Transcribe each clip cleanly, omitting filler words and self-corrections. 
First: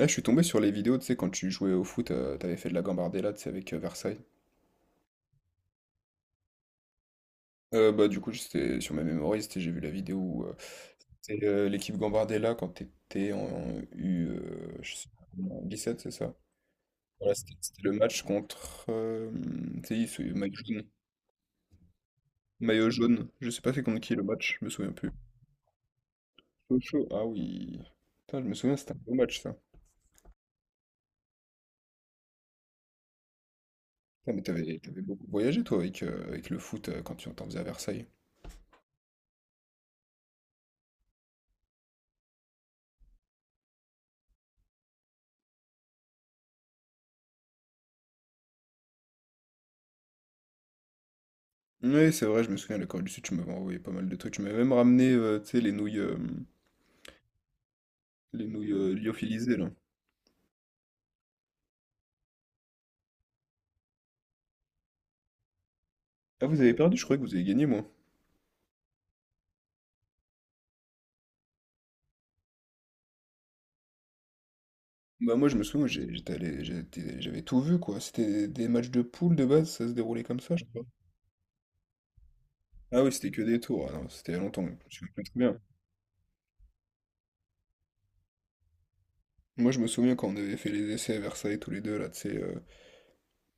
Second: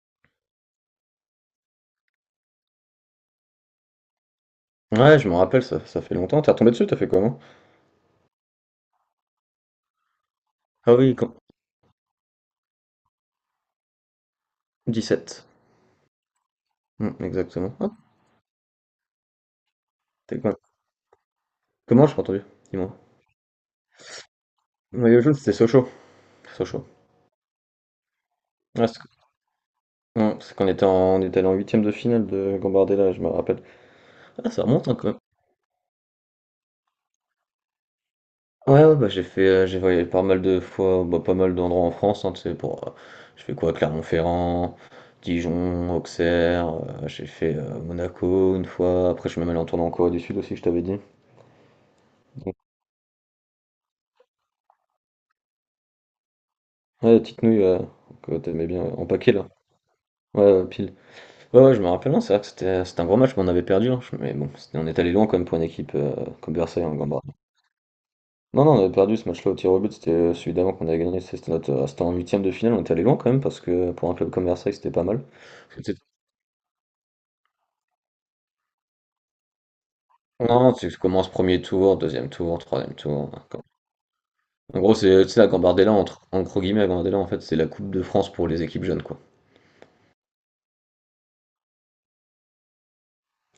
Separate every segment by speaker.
Speaker 1: Là, je suis tombé sur les vidéos, tu sais, quand tu jouais au foot, t'avais fait de la Gambardella, tu sais, avec Versailles.
Speaker 2: Ouais, je m'en rappelle, ça fait longtemps. T'es retombé dessus, t'as fait comment?
Speaker 1: Bah, du coup, j'étais sur ma mémoire, j'ai vu la vidéo où
Speaker 2: Ah oui, quand...
Speaker 1: c'est l'équipe Gambardella quand t'étais en U, je sais pas,
Speaker 2: Sept.
Speaker 1: en 17, c'est ça? Voilà, c'était
Speaker 2: Exactement.
Speaker 1: c'était le match contre, tu sais, ce
Speaker 2: T'es
Speaker 1: maillot
Speaker 2: quoi?
Speaker 1: jaune.
Speaker 2: Comment j'ai pas entendu?
Speaker 1: Maillot
Speaker 2: Dis-moi.
Speaker 1: jaune, je sais pas c'est contre qui le match, je me souviens plus.
Speaker 2: Maillot jaune, c'était Sochaux. Sochaux.
Speaker 1: Chaud, ah oui. Putain, je me souviens,
Speaker 2: Ouais,
Speaker 1: c'était un
Speaker 2: c'est
Speaker 1: beau match, ça.
Speaker 2: ouais, c'est qu'on était allé en huitième de finale de Gambardella, je me rappelle.
Speaker 1: Putain, mais
Speaker 2: Ah, ça
Speaker 1: t'avais
Speaker 2: remonte hein,
Speaker 1: t'avais
Speaker 2: quand même.
Speaker 1: beaucoup voyagé, toi, avec le foot, quand tu t'en faisais à Versailles.
Speaker 2: Ouais, ouais, j'ai voyagé pas mal de fois, bah, pas mal d'endroits en France, hein, tu sais, j'ai fait quoi, Clermont-Ferrand, Dijon, Auxerre, j'ai fait Monaco une fois, après je suis même allé en tournée en Corée du Sud aussi, je t'avais dit.
Speaker 1: Oui, c'est vrai, je me souviens, la Corée du Sud, tu m'avais envoyé pas mal de trucs. Tu m'avais même ramené, tu sais, les nouilles, euh,
Speaker 2: Ouais, la petite nouille, ouais, que
Speaker 1: les
Speaker 2: t'aimais
Speaker 1: nouilles
Speaker 2: bien ouais,
Speaker 1: euh,
Speaker 2: en paquet là.
Speaker 1: lyophilisées, là.
Speaker 2: Ouais, ouais, pile. Ouais, ouais, je me rappelle, non, c'est vrai que c'était un gros match, mais on avait perdu, hein. Mais bon, on est allé loin quand même pour une équipe
Speaker 1: Ah,
Speaker 2: comme
Speaker 1: vous avez
Speaker 2: Versailles en
Speaker 1: perdu, je croyais que
Speaker 2: Gambardie.
Speaker 1: vous avez gagné, moi.
Speaker 2: Non, non, on avait perdu ce match-là au tir au but, c'était celui d'avant qu'on avait gagné. C'était en huitième de finale, on était allé loin quand même, parce que pour un club comme Versailles, c'était pas mal.
Speaker 1: Bah, moi, je me souviens,
Speaker 2: C'était-
Speaker 1: j'étais allé, j'avais tout vu, quoi. C'était des matchs de poule de base, ça se déroulait comme ça, je
Speaker 2: Non,
Speaker 1: crois.
Speaker 2: tu commences premier tour, deuxième tour, troisième
Speaker 1: Ah oui, c'était
Speaker 2: tour,
Speaker 1: que
Speaker 2: hein,
Speaker 1: des tours, ah non, c'était il y a longtemps, je
Speaker 2: en
Speaker 1: me
Speaker 2: gros,
Speaker 1: souviens plus
Speaker 2: c'est tu
Speaker 1: très
Speaker 2: sais, la
Speaker 1: bien.
Speaker 2: Gambardella, entre, en gros guillemets, la Gambardella, en fait, c'est la Coupe de France pour les équipes jeunes, quoi.
Speaker 1: Moi, je me souviens quand on avait fait les essais à Versailles, tous les deux, là, tu sais,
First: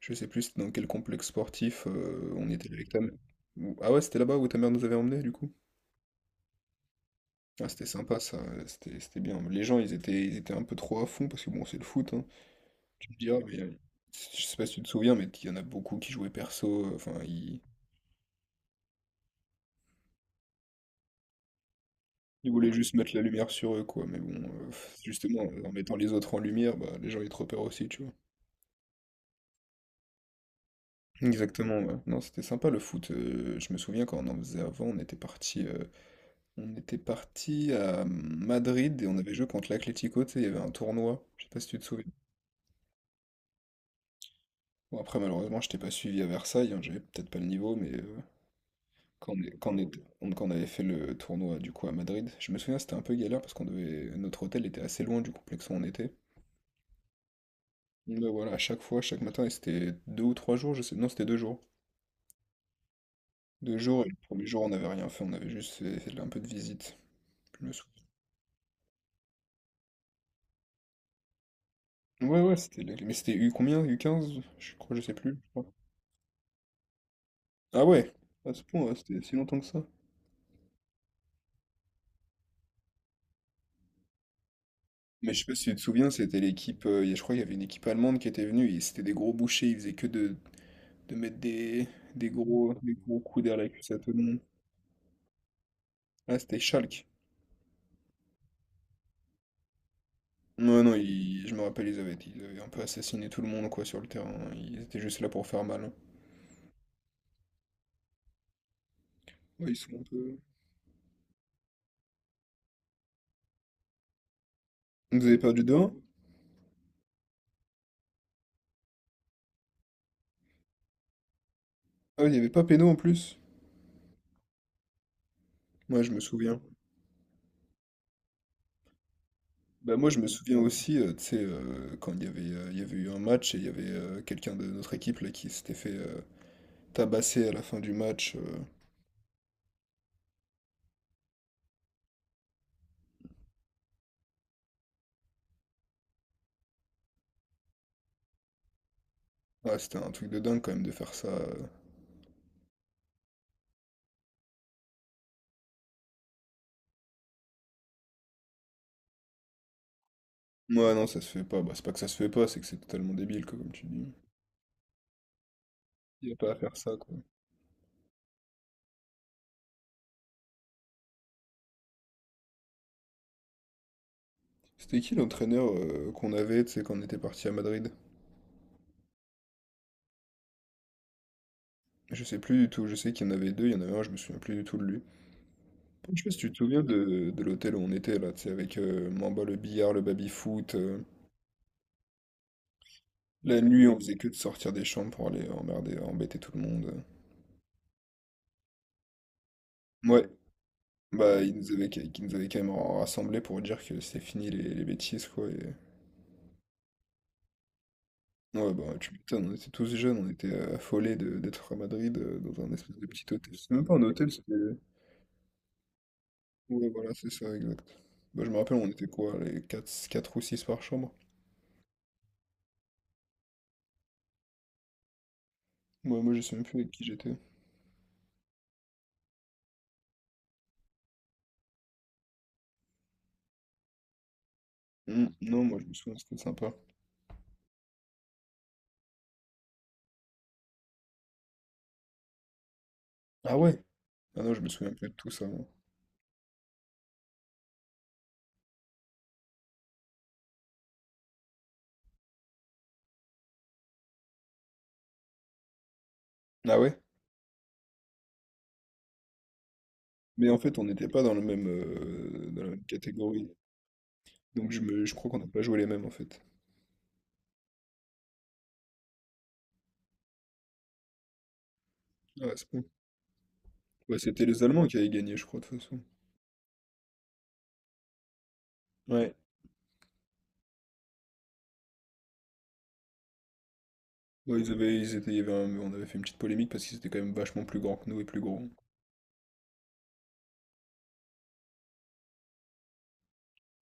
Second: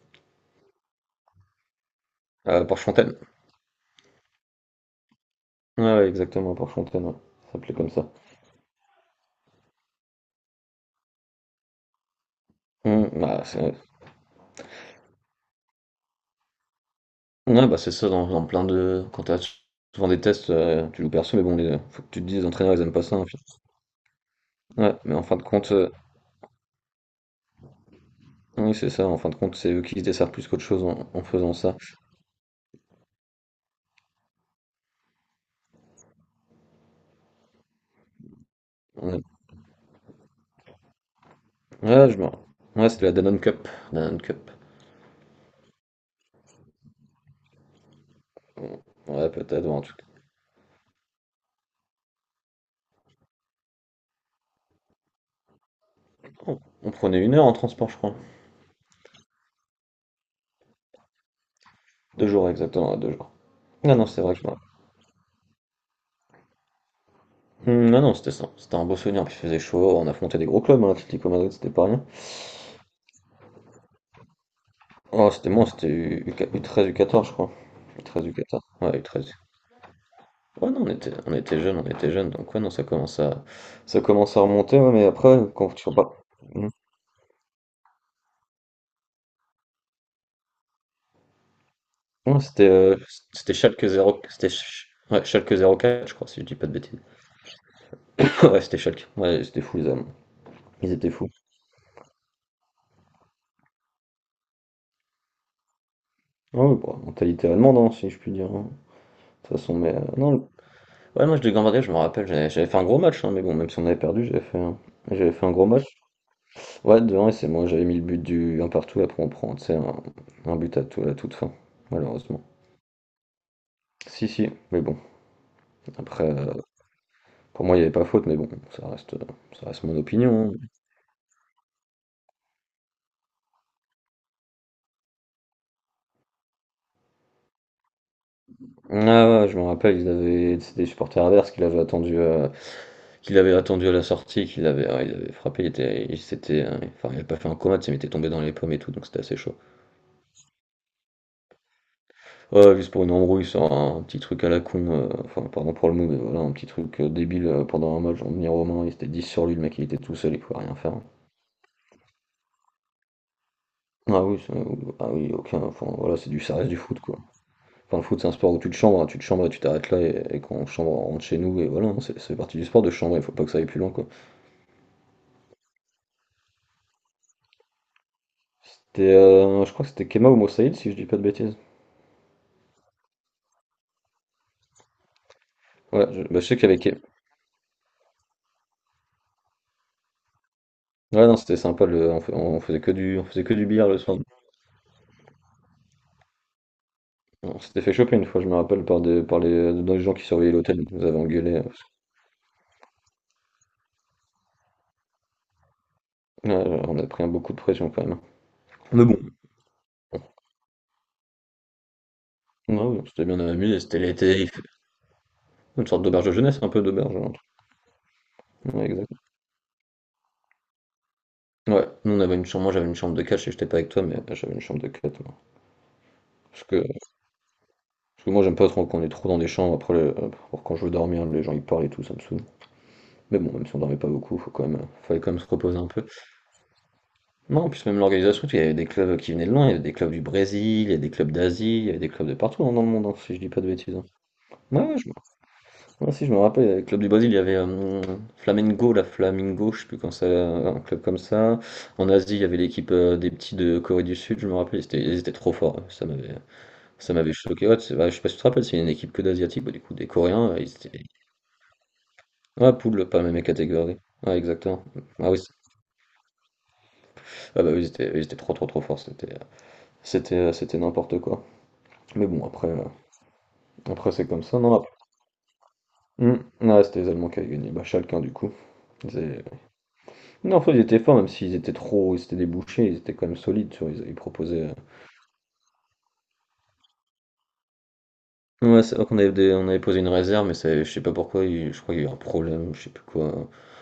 Speaker 1: je sais plus c'était dans quel complexe sportif, on était avec ta mère.
Speaker 2: Porte-Fontaine.
Speaker 1: Ah ouais, c'était là-bas où ta mère nous avait emmenés, du coup?
Speaker 2: Ouais, ouais, exactement, Porte-Fontaine, ouais. Ça
Speaker 1: Ah,
Speaker 2: s'appelait
Speaker 1: c'était
Speaker 2: comme ça.
Speaker 1: sympa ça, c'était bien. Les gens, ils étaient un peu trop à fond parce que bon, c'est le foot, hein.
Speaker 2: Hmm,
Speaker 1: Tu me diras,
Speaker 2: bah,
Speaker 1: mais
Speaker 2: c'est-
Speaker 1: je sais pas si tu te souviens, mais il y en a beaucoup qui jouaient perso. Enfin, ils,
Speaker 2: Ouais, bah, c'est ça dans plein de quand tu as souvent des tests, tu loues personne, mais bon, les faut que tu te dises les
Speaker 1: ils voulaient
Speaker 2: entraîneurs ils
Speaker 1: juste
Speaker 2: aiment pas
Speaker 1: mettre
Speaker 2: ça,
Speaker 1: la
Speaker 2: hein, puis
Speaker 1: lumière sur eux, quoi. Mais bon,
Speaker 2: ouais, mais en fin
Speaker 1: justement,
Speaker 2: de compte,
Speaker 1: en mettant les autres en lumière, bah, les gens ils te repèrent aussi, tu vois.
Speaker 2: oui, c'est ça, en fin de compte, c'est eux qui se desservent plus qu'autre chose en faisant ça.
Speaker 1: Exactement, ouais. Non, c'était sympa le foot. Je me souviens quand on en faisait avant, on était parti à Madrid et on
Speaker 2: Ouais,
Speaker 1: avait joué contre l'Atlético, tu sais, il y avait un tournoi. Je sais pas si tu te souviens.
Speaker 2: ouais, je me Ouais, c'était la Danone Cup, Danone Cup.
Speaker 1: Bon, après, malheureusement, je t'ai pas suivi à Versailles, hein, j'avais peut-être pas le niveau, mais
Speaker 2: Mmh, ouais,
Speaker 1: Quand on, est-
Speaker 2: peut-être, ouais,
Speaker 1: quand on
Speaker 2: en
Speaker 1: est-
Speaker 2: tout cas,
Speaker 1: quand on avait fait le tournoi du coup à Madrid, je me souviens c'était un peu galère parce qu'on devait notre hôtel était assez loin du complexe où on était.
Speaker 2: on prenait 1 heure en transport, je crois.
Speaker 1: Mais voilà, à chaque fois, chaque matin, et c'était 2 ou 3 jours, je sais. Non, c'était 2 jours.
Speaker 2: Deux jours, exactement, ouais, 2 jours.
Speaker 1: Deux
Speaker 2: Non,
Speaker 1: jours,
Speaker 2: non,
Speaker 1: et le
Speaker 2: c'est vrai que
Speaker 1: premier
Speaker 2: je me ra
Speaker 1: jour on n'avait rien fait, on avait juste fait un peu de visite. Je me
Speaker 2: Mmh, non,
Speaker 1: souviens.
Speaker 2: non, c'était ça, c'était un beau souvenir, puis il faisait chaud, on affrontait des gros clubs, hein, l'Atlético Madrid, c'était pas rien.
Speaker 1: Ouais, ouais, c'était. Mais c'était U combien? U15, je crois, je sais plus. Je crois.
Speaker 2: C'était U treize qua U13, je crois.
Speaker 1: Ah
Speaker 2: U
Speaker 1: ouais,
Speaker 2: treize u
Speaker 1: à ce
Speaker 2: quatorze
Speaker 1: point, ouais,
Speaker 2: ouais, u
Speaker 1: c'était
Speaker 2: treize.
Speaker 1: si longtemps que ça.
Speaker 2: Ouais, non, on était jeunes, donc ouais, non, ça commence à remonter, ouais, mais
Speaker 1: Mais je
Speaker 2: après,
Speaker 1: sais pas si tu
Speaker 2: quand
Speaker 1: te
Speaker 2: tu
Speaker 1: souviens,
Speaker 2: repars.
Speaker 1: c'était
Speaker 2: Mm.
Speaker 1: l'équipe, je crois qu'il y avait une équipe allemande qui était venue, et c'était des gros bouchers, ils faisaient que de mettre des, des
Speaker 2: Ouais, c'était
Speaker 1: gros, des gros coups
Speaker 2: c'était
Speaker 1: derrière la
Speaker 2: Schalke
Speaker 1: cuisse à tout
Speaker 2: zéro
Speaker 1: le monde.
Speaker 2: c'était Sch- Ouais, Schalke 04 je crois,
Speaker 1: Ah,
Speaker 2: si je dis
Speaker 1: c'était
Speaker 2: pas de bêtises.
Speaker 1: Schalke.
Speaker 2: Ouais, c'était Schalke, ouais, c'était fou, les Allemands.
Speaker 1: Non,
Speaker 2: Ils
Speaker 1: non,
Speaker 2: étaient fous.
Speaker 1: je me rappelle, ils avaient un peu assassiné tout le monde, quoi, sur le terrain. Ils étaient juste là pour faire mal, hein.
Speaker 2: Ouais, bon, mentalité allemande, hein, si je puis dire, hein. De toute
Speaker 1: Ouais,
Speaker 2: façon,
Speaker 1: ils
Speaker 2: mais
Speaker 1: sont un
Speaker 2: non,
Speaker 1: peu...
Speaker 2: le- ouais, moi, je de Gambardella, je me rappelle, j'avais fait un gros match, hein, mais bon, même si on avait perdu,
Speaker 1: Vous
Speaker 2: j'avais
Speaker 1: avez
Speaker 2: fait un
Speaker 1: perdu
Speaker 2: gros
Speaker 1: deux
Speaker 2: match.
Speaker 1: 1
Speaker 2: Ouais, devant, et c'est moi, j'avais mis le but du un partout, après on prend, tu sais, un but à, tout, à toute fin,
Speaker 1: Ah, il n'y
Speaker 2: malheureusement.
Speaker 1: avait pas péno en plus.
Speaker 2: Si, si, mais bon.
Speaker 1: Moi, je me
Speaker 2: Après,
Speaker 1: souviens.
Speaker 2: euh, pour moi, il n'y avait pas faute, mais bon, ça reste, ça reste
Speaker 1: Bah,
Speaker 2: mon
Speaker 1: moi, je me
Speaker 2: opinion.
Speaker 1: souviens aussi, tu sais, quand il y avait eu un match et il y avait quelqu'un de notre équipe là, qui s'était fait tabasser à la fin du match.
Speaker 2: Ah ouais, je me rappelle, c'est des supporters adverses qui l'avaient attendu, qui l'avaient attendu à la sortie, ils l'avaient frappé, il s'était, enfin, il n'avait pas fait un coma, tu sais, mais il était tombé dans les pommes et tout, donc c'était assez chaud.
Speaker 1: Ah, c'était un truc de dingue quand même de faire ça.
Speaker 2: Ouais, juste pour une embrouille sur un petit truc à la con, enfin, pardon pour le mot, mais voilà, un petit truc débile pendant un match, on venir au il était 10 sur lui, le mec, il était tout seul, il pouvait rien
Speaker 1: Ouais,
Speaker 2: faire.
Speaker 1: non, ça se fait pas. Bah, c'est pas que ça se fait pas, c'est que c'est totalement débile, quoi, comme tu dis.
Speaker 2: Ah oui, c'est- ah oui, aucun, enfin, voilà,
Speaker 1: Il
Speaker 2: c'est
Speaker 1: n'y a
Speaker 2: du,
Speaker 1: pas à
Speaker 2: ça reste du
Speaker 1: faire ça,
Speaker 2: foot,
Speaker 1: quoi.
Speaker 2: quoi. Enfin, le foot, c'est un sport où tu te chambres, hein, tu te chambres et tu t'arrêtes là, et quand on chambre, on rentre chez nous, et voilà, hein, c'est partie du sport de chambre, il faut pas que ça aille plus loin, quoi.
Speaker 1: C'était qui l'entraîneur qu'on avait, tu sais, quand on était parti à Madrid?
Speaker 2: Je crois que c'était Kema ou Moussaïd, si je dis pas de bêtises.
Speaker 1: Je sais plus du tout, je sais qu'il y en avait deux, il y en avait un, je me souviens plus du tout de lui. Je sais pas si
Speaker 2: Je
Speaker 1: tu te
Speaker 2: sais qu'il y avait
Speaker 1: souviens de l'hôtel où on était, là, tu sais, avec Mamba le billard, le baby-foot.
Speaker 2: Ouais, non, c'était sympa, on faisait que du, on faisait que
Speaker 1: La
Speaker 2: du
Speaker 1: nuit,
Speaker 2: billard
Speaker 1: on
Speaker 2: le
Speaker 1: faisait
Speaker 2: soir.
Speaker 1: que de sortir des chambres pour aller emmerder, embêter tout le monde.
Speaker 2: On s'était fait choper une fois, je me rappelle, par, des, par les, dans les gens qui
Speaker 1: Ouais,
Speaker 2: surveillaient l'hôtel, ils nous avaient
Speaker 1: bah, ils
Speaker 2: engueulé,
Speaker 1: nous avaient, qui nous avaient quand même rassemblés pour dire que c'était fini les bêtises, quoi.
Speaker 2: ouais, on a pris un beaucoup de pression quand même.
Speaker 1: Ouais, bah,
Speaker 2: Mais
Speaker 1: tu
Speaker 2: bon,
Speaker 1: m'étonnes, on était tous jeunes,
Speaker 2: ouais,
Speaker 1: on était affolés d'être à Madrid, dans un
Speaker 2: ouais,
Speaker 1: espèce
Speaker 2: on
Speaker 1: de petit
Speaker 2: s'était bien
Speaker 1: hôtel. C'était
Speaker 2: amusé,
Speaker 1: même pas
Speaker 2: c'était
Speaker 1: un hôtel,
Speaker 2: l'été,
Speaker 1: c'était...
Speaker 2: une sorte d'auberge de jeunesse, un peu
Speaker 1: Ouais, voilà,
Speaker 2: d'auberge, hein,
Speaker 1: c'est
Speaker 2: un truc.
Speaker 1: ça, exact. Bah, je me rappelle, on était
Speaker 2: Ouais,
Speaker 1: quoi, les quatre ou 6 par chambre?
Speaker 2: ouais, nous on avait une chambre, moi j'avais une chambre de 4, je sais que j'étais pas avec toi, mais j'avais une chambre de 4 ouais.
Speaker 1: Moi, moi, je sais même
Speaker 2: Parce
Speaker 1: plus
Speaker 2: que,
Speaker 1: avec qui j'étais.
Speaker 2: Parce que moi j'aime pas trop qu'on est trop dans des chambres, après pour quand je veux dormir, les gens ils parlent et tout, ça me saoule. Mais bon, même si on dormait pas beaucoup, faut quand même, fallait
Speaker 1: Hmm,
Speaker 2: quand même se
Speaker 1: Non, moi,
Speaker 2: reposer
Speaker 1: je
Speaker 2: un
Speaker 1: me
Speaker 2: peu.
Speaker 1: souviens, c'était sympa.
Speaker 2: Non, en plus même l'organisation, tu sais, il y avait des clubs qui venaient de loin, il y avait des clubs du Brésil, il y avait des clubs d'Asie, il y avait des clubs de partout hein, dans le monde, hein, si je dis
Speaker 1: Ah
Speaker 2: pas de
Speaker 1: ouais?
Speaker 2: bêtises, hein.
Speaker 1: Ah non, je me
Speaker 2: Ouais,
Speaker 1: souviens
Speaker 2: ouais,
Speaker 1: plus
Speaker 2: je,
Speaker 1: de tout ça, moi.
Speaker 2: Ah, si, je me rappelle, avec le Club du Brésil, il y avait Flamengo, la Flamingo, je sais plus quand ça, un club comme ça. En Asie, il y avait l'équipe des petits de Corée du Sud, je me rappelle, ils étaient trop forts.
Speaker 1: Ah ouais?
Speaker 2: Ça m'avait choqué. Ouais, c'est vrai, je sais pas si tu te rappelles, c'est une équipe que d'Asiatiques, bah, du coup, des
Speaker 1: Mais
Speaker 2: Coréens,
Speaker 1: en
Speaker 2: ils
Speaker 1: fait, on
Speaker 2: étaient.
Speaker 1: n'était pas dans la
Speaker 2: Ouais,
Speaker 1: même
Speaker 2: poule, pas la même
Speaker 1: catégorie.
Speaker 2: catégorie. Ouais,
Speaker 1: Donc,
Speaker 2: exactement.
Speaker 1: je crois
Speaker 2: Ah oui,
Speaker 1: qu'on n'a
Speaker 2: c'est-
Speaker 1: pas joué les mêmes, en fait.
Speaker 2: ah, bah, oui, ils étaient trop, trop, trop forts, c'était n'importe quoi. Mais bon,
Speaker 1: Ah, c'est bon.
Speaker 2: après
Speaker 1: Ouais,
Speaker 2: c'est comme
Speaker 1: c'était
Speaker 2: ça,
Speaker 1: les
Speaker 2: non?
Speaker 1: Allemands qui avaient gagné, je crois, de toute façon.
Speaker 2: Hmm, ouais, c'était les Allemands qui avaient gagné, bah, chacun du coup. Ils
Speaker 1: Ouais.
Speaker 2: avaient- Non, en fait, ils étaient forts, même s'ils étaient trop, c'était des bouchers, ils étaient quand même solides, tu vois, ils
Speaker 1: Ouais,
Speaker 2: proposaient,
Speaker 1: ils
Speaker 2: euh.
Speaker 1: avaient, ils étaient, il y avait un- on avait fait une petite polémique parce qu'ils étaient quand même vachement plus grands que nous et plus gros.
Speaker 2: Ouais, c'est vrai qu'on avait, des- on avait posé une réserve, mais ça, je sais pas pourquoi, je crois qu'il y a eu un problème, je sais plus quoi.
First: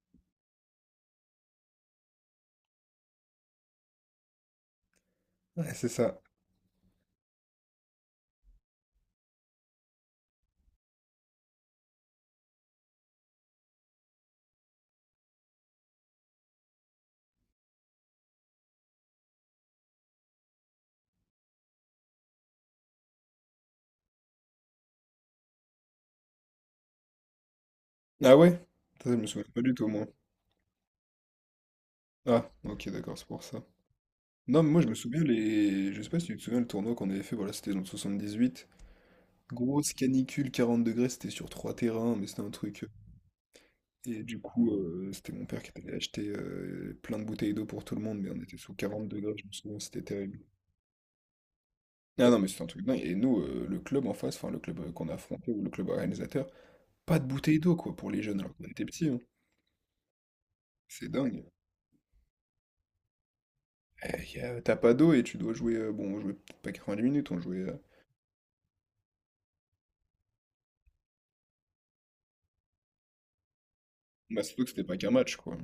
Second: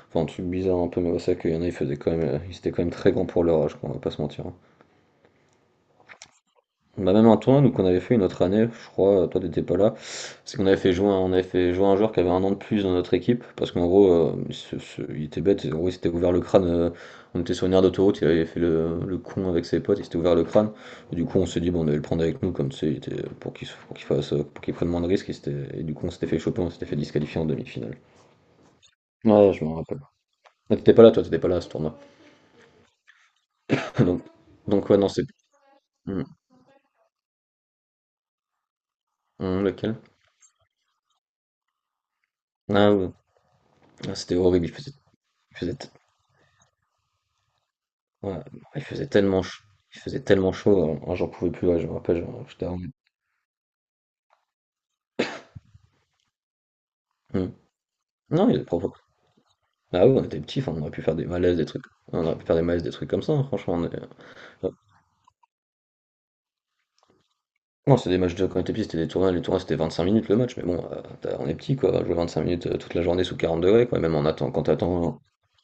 Speaker 2: Enfin, un truc bizarre un peu, mais ouais, c'est vrai qu'il y en a, ils faisaient quand même, ils étaient quand même très grands pour leur âge, quoi, on va pas se mentir, hein.
Speaker 1: Ouais, c'est ça.
Speaker 2: On a même un tournoi nous qu'on avait fait une autre année, je crois, toi t'étais pas là, parce qu'on avait fait jouer un joueur qui avait 1 an de plus dans notre équipe, parce qu'en gros, il était bête, en gros, il s'était ouvert le crâne, on était sur une aire d'autoroute, il avait fait le con avec ses potes, il s'était ouvert le crâne, et du coup on s'est dit, bon, on allait le prendre avec nous, comme tu sais, il était, pour qu'il fasse, pour qu'il prenne moins de risques, et du coup on s'était fait choper, on s'était fait disqualifier en demi-finale.
Speaker 1: Ah ouais? Ça, je me souviens
Speaker 2: Ouais,
Speaker 1: pas
Speaker 2: je
Speaker 1: du
Speaker 2: me
Speaker 1: tout,
Speaker 2: rappelle.
Speaker 1: moi.
Speaker 2: Ah, t'étais pas là, toi, t'étais pas là à ce tournoi.
Speaker 1: Ah, ok, d'accord, c'est pour ça.
Speaker 2: Donc,
Speaker 1: Non, mais moi je
Speaker 2: donc
Speaker 1: me
Speaker 2: ouais, non,
Speaker 1: souviens,
Speaker 2: c'est...
Speaker 1: je sais pas
Speaker 2: Hum,
Speaker 1: si tu te souviens le tournoi qu'on avait fait, voilà, c'était dans le 78. Grosse
Speaker 2: Lequel?
Speaker 1: canicule, 40 degrés, c'était sur trois terrains, mais c'était un truc.
Speaker 2: Ah ouais, ah,
Speaker 1: Et
Speaker 2: c'était
Speaker 1: du
Speaker 2: horrible,
Speaker 1: coup, c'était mon
Speaker 2: il
Speaker 1: père qui
Speaker 2: faisait
Speaker 1: était allé acheter plein de bouteilles d'eau pour tout le monde, mais
Speaker 2: Ouais,
Speaker 1: on était sous
Speaker 2: il
Speaker 1: 40
Speaker 2: faisait
Speaker 1: degrés,
Speaker 2: tellement
Speaker 1: je me
Speaker 2: chaud,
Speaker 1: souviens,
Speaker 2: il
Speaker 1: c'était
Speaker 2: faisait
Speaker 1: terrible.
Speaker 2: tellement chaud, hein, j'en pouvais plus, ouais, je me rappelle,
Speaker 1: Ah non, mais
Speaker 2: genre,
Speaker 1: c'était un truc dingue. Et nous, le club en face, enfin le club qu'on a affronté, ou le club organisateur, pas de
Speaker 2: Hmm.
Speaker 1: bouteilles d'eau quoi pour les jeunes
Speaker 2: Non,
Speaker 1: alors
Speaker 2: il est
Speaker 1: qu'on était
Speaker 2: propre.
Speaker 1: petits, hein.
Speaker 2: Bah oui, on était petits, enfin, on aurait pu
Speaker 1: C'est
Speaker 2: faire des
Speaker 1: dingue.
Speaker 2: malaises, des trucs. On aurait pu faire des malaises, des trucs comme ça, hein, franchement. Ouais.
Speaker 1: T'as pas d'eau et tu dois jouer, bon, on jouait peut-être pas 90 minutes, on jouait.
Speaker 2: Non, c'est des matchs de quand on était petit, c'était des tournois, les tournois c'était 25 minutes le match, mais bon, on est petit quoi, jouer 25 minutes toute la journée sous 40 degrés, quoi, et même en
Speaker 1: Bah,
Speaker 2: attendant, quand
Speaker 1: surtout que c'était pas
Speaker 2: t'attends,
Speaker 1: qu'un
Speaker 2: hein.
Speaker 1: match quoi.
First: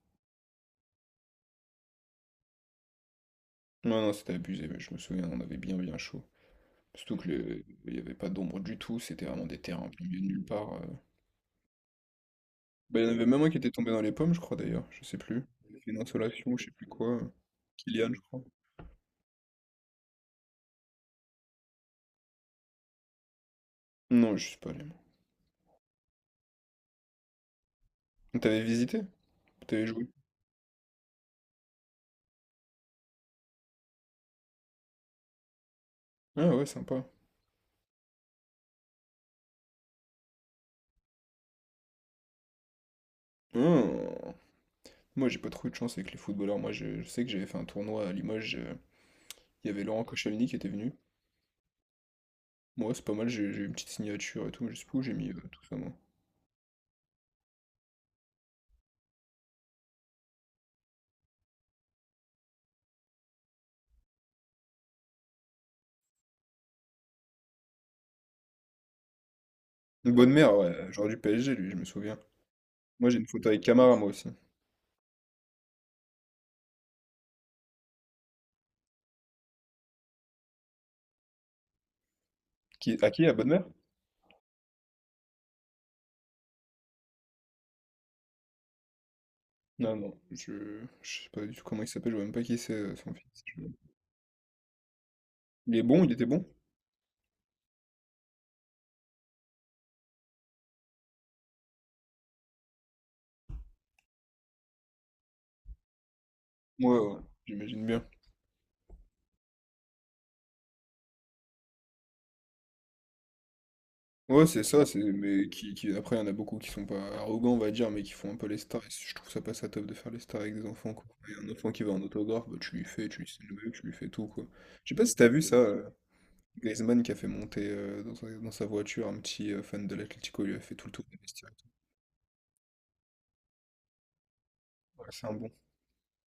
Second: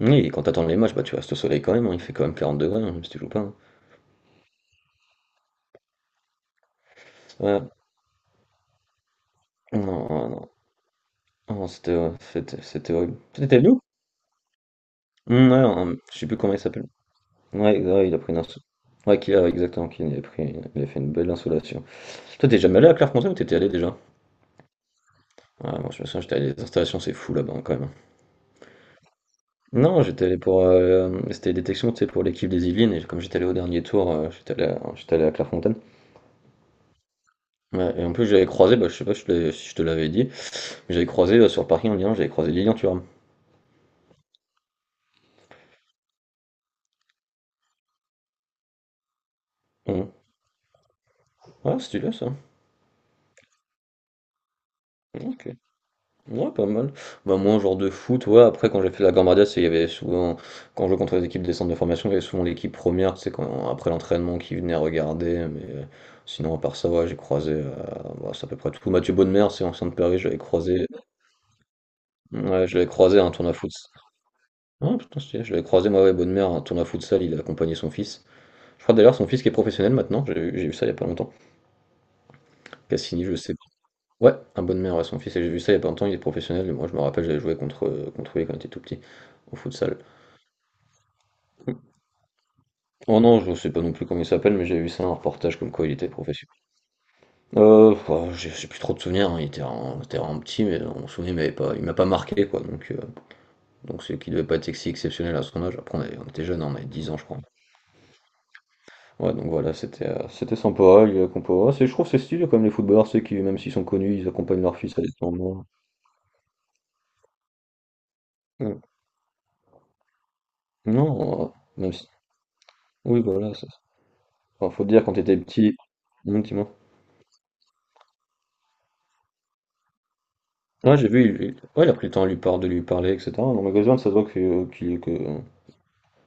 Speaker 2: Oui, et quand t'attends les matchs, bah tu restes au soleil quand même, hein, il fait quand même 40 degrés, hein, même si tu joues pas, hein.
Speaker 1: Non, non, c'était abusé, mais je me souviens, on avait bien bien chaud. Surtout que
Speaker 2: Ouais,
Speaker 1: il n'y avait pas d'ombre du tout, c'était vraiment des terrains en
Speaker 2: non,
Speaker 1: milieu de
Speaker 2: non,
Speaker 1: nulle
Speaker 2: non,
Speaker 1: part.
Speaker 2: non, c'était
Speaker 1: Bah, il y en
Speaker 2: horrible.
Speaker 1: avait même un qui
Speaker 2: C'était
Speaker 1: était
Speaker 2: venu?
Speaker 1: tombé dans les pommes, je crois d'ailleurs, je sais plus. Il avait fait une
Speaker 2: Je sais plus
Speaker 1: insolation,
Speaker 2: comment
Speaker 1: ou
Speaker 2: il
Speaker 1: je sais plus
Speaker 2: s'appelle.
Speaker 1: quoi.
Speaker 2: Ouais, ouais,
Speaker 1: Kylian,
Speaker 2: il a
Speaker 1: je
Speaker 2: pris une
Speaker 1: crois.
Speaker 2: insolation. Ouais, qu'il a, exactement, qu'il a pris une- il a fait une belle insolation. Toi, t'es jamais allé à Clairefontaine ou t'étais allé déjà?
Speaker 1: Non, je suis pas allé, moi.
Speaker 2: Ah, moi, je me souviens, j'étais allé à des installations, c'est fou là-bas quand même.
Speaker 1: T'avais visité? T'avais
Speaker 2: Non,
Speaker 1: joué?
Speaker 2: j'étais allé pour. C'était détection, tu sais, pour l'équipe des Yvelines, et comme j'étais allé au dernier tour, j'étais allé à Clairefontaine.
Speaker 1: Ah ouais, sympa.
Speaker 2: Ouais, et en plus, j'avais croisé, bah, je sais pas si je te l'avais dit, mais j'avais croisé sur le parking en Lyon, j'avais croisé Lilian Thuram.
Speaker 1: Ah. Moi, j'ai pas trop eu de chance avec les footballeurs. Moi, je sais que j'avais fait un tournoi à Limoges. Il y avait Laurent
Speaker 2: Hum.
Speaker 1: Koscielny qui était venu.
Speaker 2: Ah, c'est stylé ça.
Speaker 1: Moi, c'est pas mal, j'ai eu une petite signature et tout, mais je sais plus où j'ai mis
Speaker 2: Ok.
Speaker 1: tout ça, moi.
Speaker 2: Ouais, pas mal. Bah, moi, un genre de foot, ouais, après, quand j'ai fait la Gambardia, c'est, il y avait souvent, quand je jouais contre les équipes des centres de formation, il y avait souvent l'équipe première, c'est quand, après l'entraînement, qui venait regarder, sinon, à part ça, ouais, j'ai croisé, bah, c'est à peu près tout. Mathieu Bonnemer, c'est ancien de
Speaker 1: Une
Speaker 2: Paris, je
Speaker 1: bonne
Speaker 2: l'avais
Speaker 1: mère, ouais,
Speaker 2: croisé,
Speaker 1: genre du PSG, lui, je me souviens.
Speaker 2: ouais, je l'avais
Speaker 1: Moi, j'ai
Speaker 2: croisé à
Speaker 1: une
Speaker 2: un
Speaker 1: photo
Speaker 2: tournoi
Speaker 1: avec
Speaker 2: foot.
Speaker 1: Camara, moi aussi.
Speaker 2: Ah, putain, stylé, je l'avais croisé, moi, ouais, Bonnemer, à un tournoi futsal, il a accompagné son fils. Je crois d'ailleurs, son fils qui est professionnel maintenant, j'ai vu ça il y a pas longtemps.
Speaker 1: Qui?
Speaker 2: Cassini,
Speaker 1: À
Speaker 2: je
Speaker 1: Bonne
Speaker 2: sais
Speaker 1: Mère?
Speaker 2: pas. Ouais, un Bonnemer, ouais, son fils, et j'ai vu ça il y a pas longtemps, il est professionnel, et moi, je me rappelle, contre lui quand il était tout petit, au
Speaker 1: Non,
Speaker 2: futsal.
Speaker 1: non, je sais pas du tout comment il s'appelle, je vois même pas qui c'est, son
Speaker 2: Oh
Speaker 1: fils.
Speaker 2: non, je sais pas non plus comment il s'appelle, mais j'ai vu ça un reportage comme
Speaker 1: Il est
Speaker 2: quoi il
Speaker 1: bon,
Speaker 2: était
Speaker 1: il était bon?
Speaker 2: professionnel. Oh, j'ai plus trop de souvenirs, hein. Était vraiment petit, mais on se souvient, il m'a pas marqué quoi. Donc c'est qu'il devait pas être si exceptionnel à son âge. Après, on était jeune, on avait
Speaker 1: Ouais,
Speaker 2: 10 ans,
Speaker 1: ouais,
Speaker 2: je crois.
Speaker 1: j'imagine bien.
Speaker 2: Ouais, donc voilà, c'était sympa. Il y a Compora. C'est, je trouve que c'est stylé comme les footballeurs, c'est qui, même s'ils sont connus, ils
Speaker 1: Ouais, c'est
Speaker 2: accompagnent leur
Speaker 1: ça,
Speaker 2: fils
Speaker 1: c'est...
Speaker 2: à des
Speaker 1: Mais
Speaker 2: tournois.
Speaker 1: qui- après, il y en a beaucoup qui sont pas arrogants, on va dire, mais qui font un peu les
Speaker 2: Mm.
Speaker 1: stars. Et je trouve ça pas ça top de faire les stars avec des enfants, quoi. Et
Speaker 2: Non,
Speaker 1: un
Speaker 2: euh,
Speaker 1: enfant qui veut
Speaker 2: Même
Speaker 1: un
Speaker 2: si.
Speaker 1: autographe, bah, tu lui fais, tu
Speaker 2: Oui,
Speaker 1: lui
Speaker 2: bah
Speaker 1: signes
Speaker 2: voilà, ça.
Speaker 1: tu lui fais tout, quoi.
Speaker 2: Enfin, faut te
Speaker 1: Je sais
Speaker 2: dire,
Speaker 1: pas
Speaker 2: quand
Speaker 1: si t'as
Speaker 2: t'étais
Speaker 1: vu ça,
Speaker 2: petit. Non, dis-moi.
Speaker 1: Griezmann qui a fait monter dans sa voiture un petit fan de l'Atlético, il lui a fait tout le
Speaker 2: Ouais,
Speaker 1: tour
Speaker 2: j'ai
Speaker 1: des
Speaker 2: vu,
Speaker 1: vestiaires et tout.
Speaker 2: ouais, il a pris le temps de lui, par- de lui parler, etc. Dans le magasin ça se voit que,
Speaker 1: Ouais,
Speaker 2: que,
Speaker 1: c'est un bon.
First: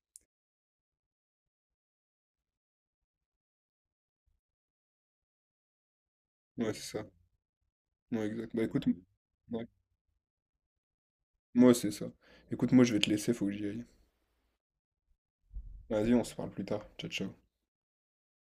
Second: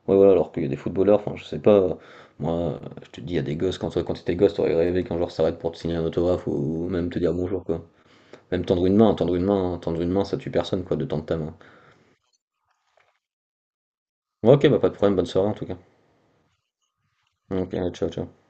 Speaker 2: ouais, voilà, alors qu'il y a des footballeurs, enfin, je sais pas, je te dis, il y a des gosses, quand, toi, quand t'étais gosse, t'aurais rêvé qu'un joueur s'arrête pour te signer un autographe
Speaker 1: Ouais, c'est
Speaker 2: ou
Speaker 1: ça.
Speaker 2: même te dire bonjour, quoi.
Speaker 1: Ouais, exact. Bah
Speaker 2: Même
Speaker 1: écoute...
Speaker 2: tendre une main, hein, tendre une
Speaker 1: Ouais,
Speaker 2: main, hein, tendre une main, ça tue personne, quoi, de tendre ta main.
Speaker 1: Moi, c'est ça. Écoute, moi, je vais te laisser, faut que j'y aille.
Speaker 2: Ouais, ok, bah, pas de problème, bonne soirée, en tout cas.
Speaker 1: Vas-y, on se parle plus tard. Ciao, ciao.
Speaker 2: Ok, allez, ciao, ciao.